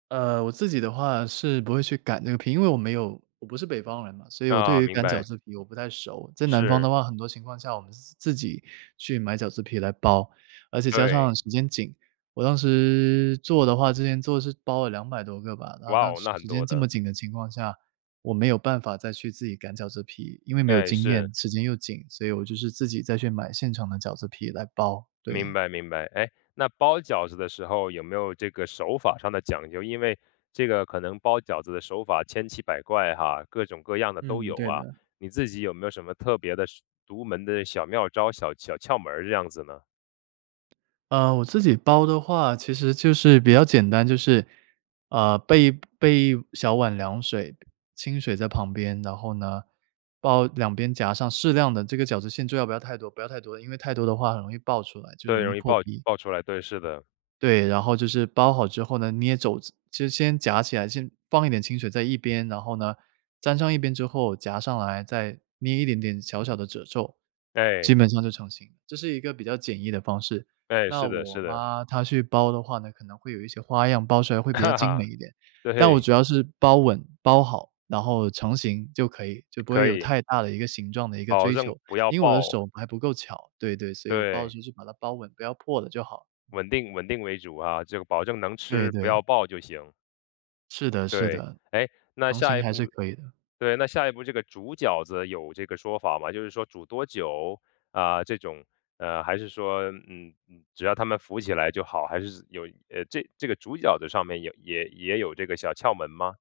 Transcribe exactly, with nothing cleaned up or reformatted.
呃，我自己的话，是不会去擀那个皮。因为我没有我不是北方人嘛，所以我对啊，于明擀饺白。子皮我不太熟。在南方的是。话，很多情况下，我们是自己去买饺子皮来包。而且加对。上时间紧。我当时做的话之前做是包了两百多个吧。那哇那哦，那很时间多这么的。紧的情况下，我没有办法，再去自己擀饺子皮。因为没有对，经是。验，时间又紧，所以我就是自己再去买现成的饺子皮来包，明对。白明白。诶，那包饺子的时候，有没有这个手法上的讲究？因为，这个可能包饺子的手法千奇百怪，哈，各种各样的都嗯，有，对啊。的。你自己有没有什么特别的、独门的小妙招、小小窍门这样子呢？呃，我自己包的话，其实就是比较简单。就是，呃，备一备一小碗凉水清水在旁边。然后呢，包两边，夹上适量的这个饺子馅，最好不要太多不要太多。因为太多的话很容易爆出来，就对，容易容易破爆皮。爆出来。对，是的。对，然后就是包好之后呢，捏褶子。就先夹起来，先放一点清水在一边。然后呢，粘上一边之后，夹上来，再捏一点点小小的褶皱，哎。基本上就成形。这是一个比较简易的方式。哎，那是的我是的。妈，她去包的话呢，可能会有一些花样，包出来会比较哈精美哈，一点。但我对。主要是包稳、包好，然后成型就可以，就不会可有以。太大的一个形状的一个保追证求。不要因为我的爆。手还不够巧，对对，所以我包的对。时候就把它包稳，不要破了就好。嗯。稳定稳定为主，啊。这个保证能对吃，不对。要爆就行。是的是对。的，诶，那成型下一还是步可以的。对，那下一步，这个煮饺子有这个说法吗？就是说煮多久？啊，这种，呃还是说，嗯，只要它们浮起来就好。还是有这这个煮饺子上面，也也也有这个小窍门吗？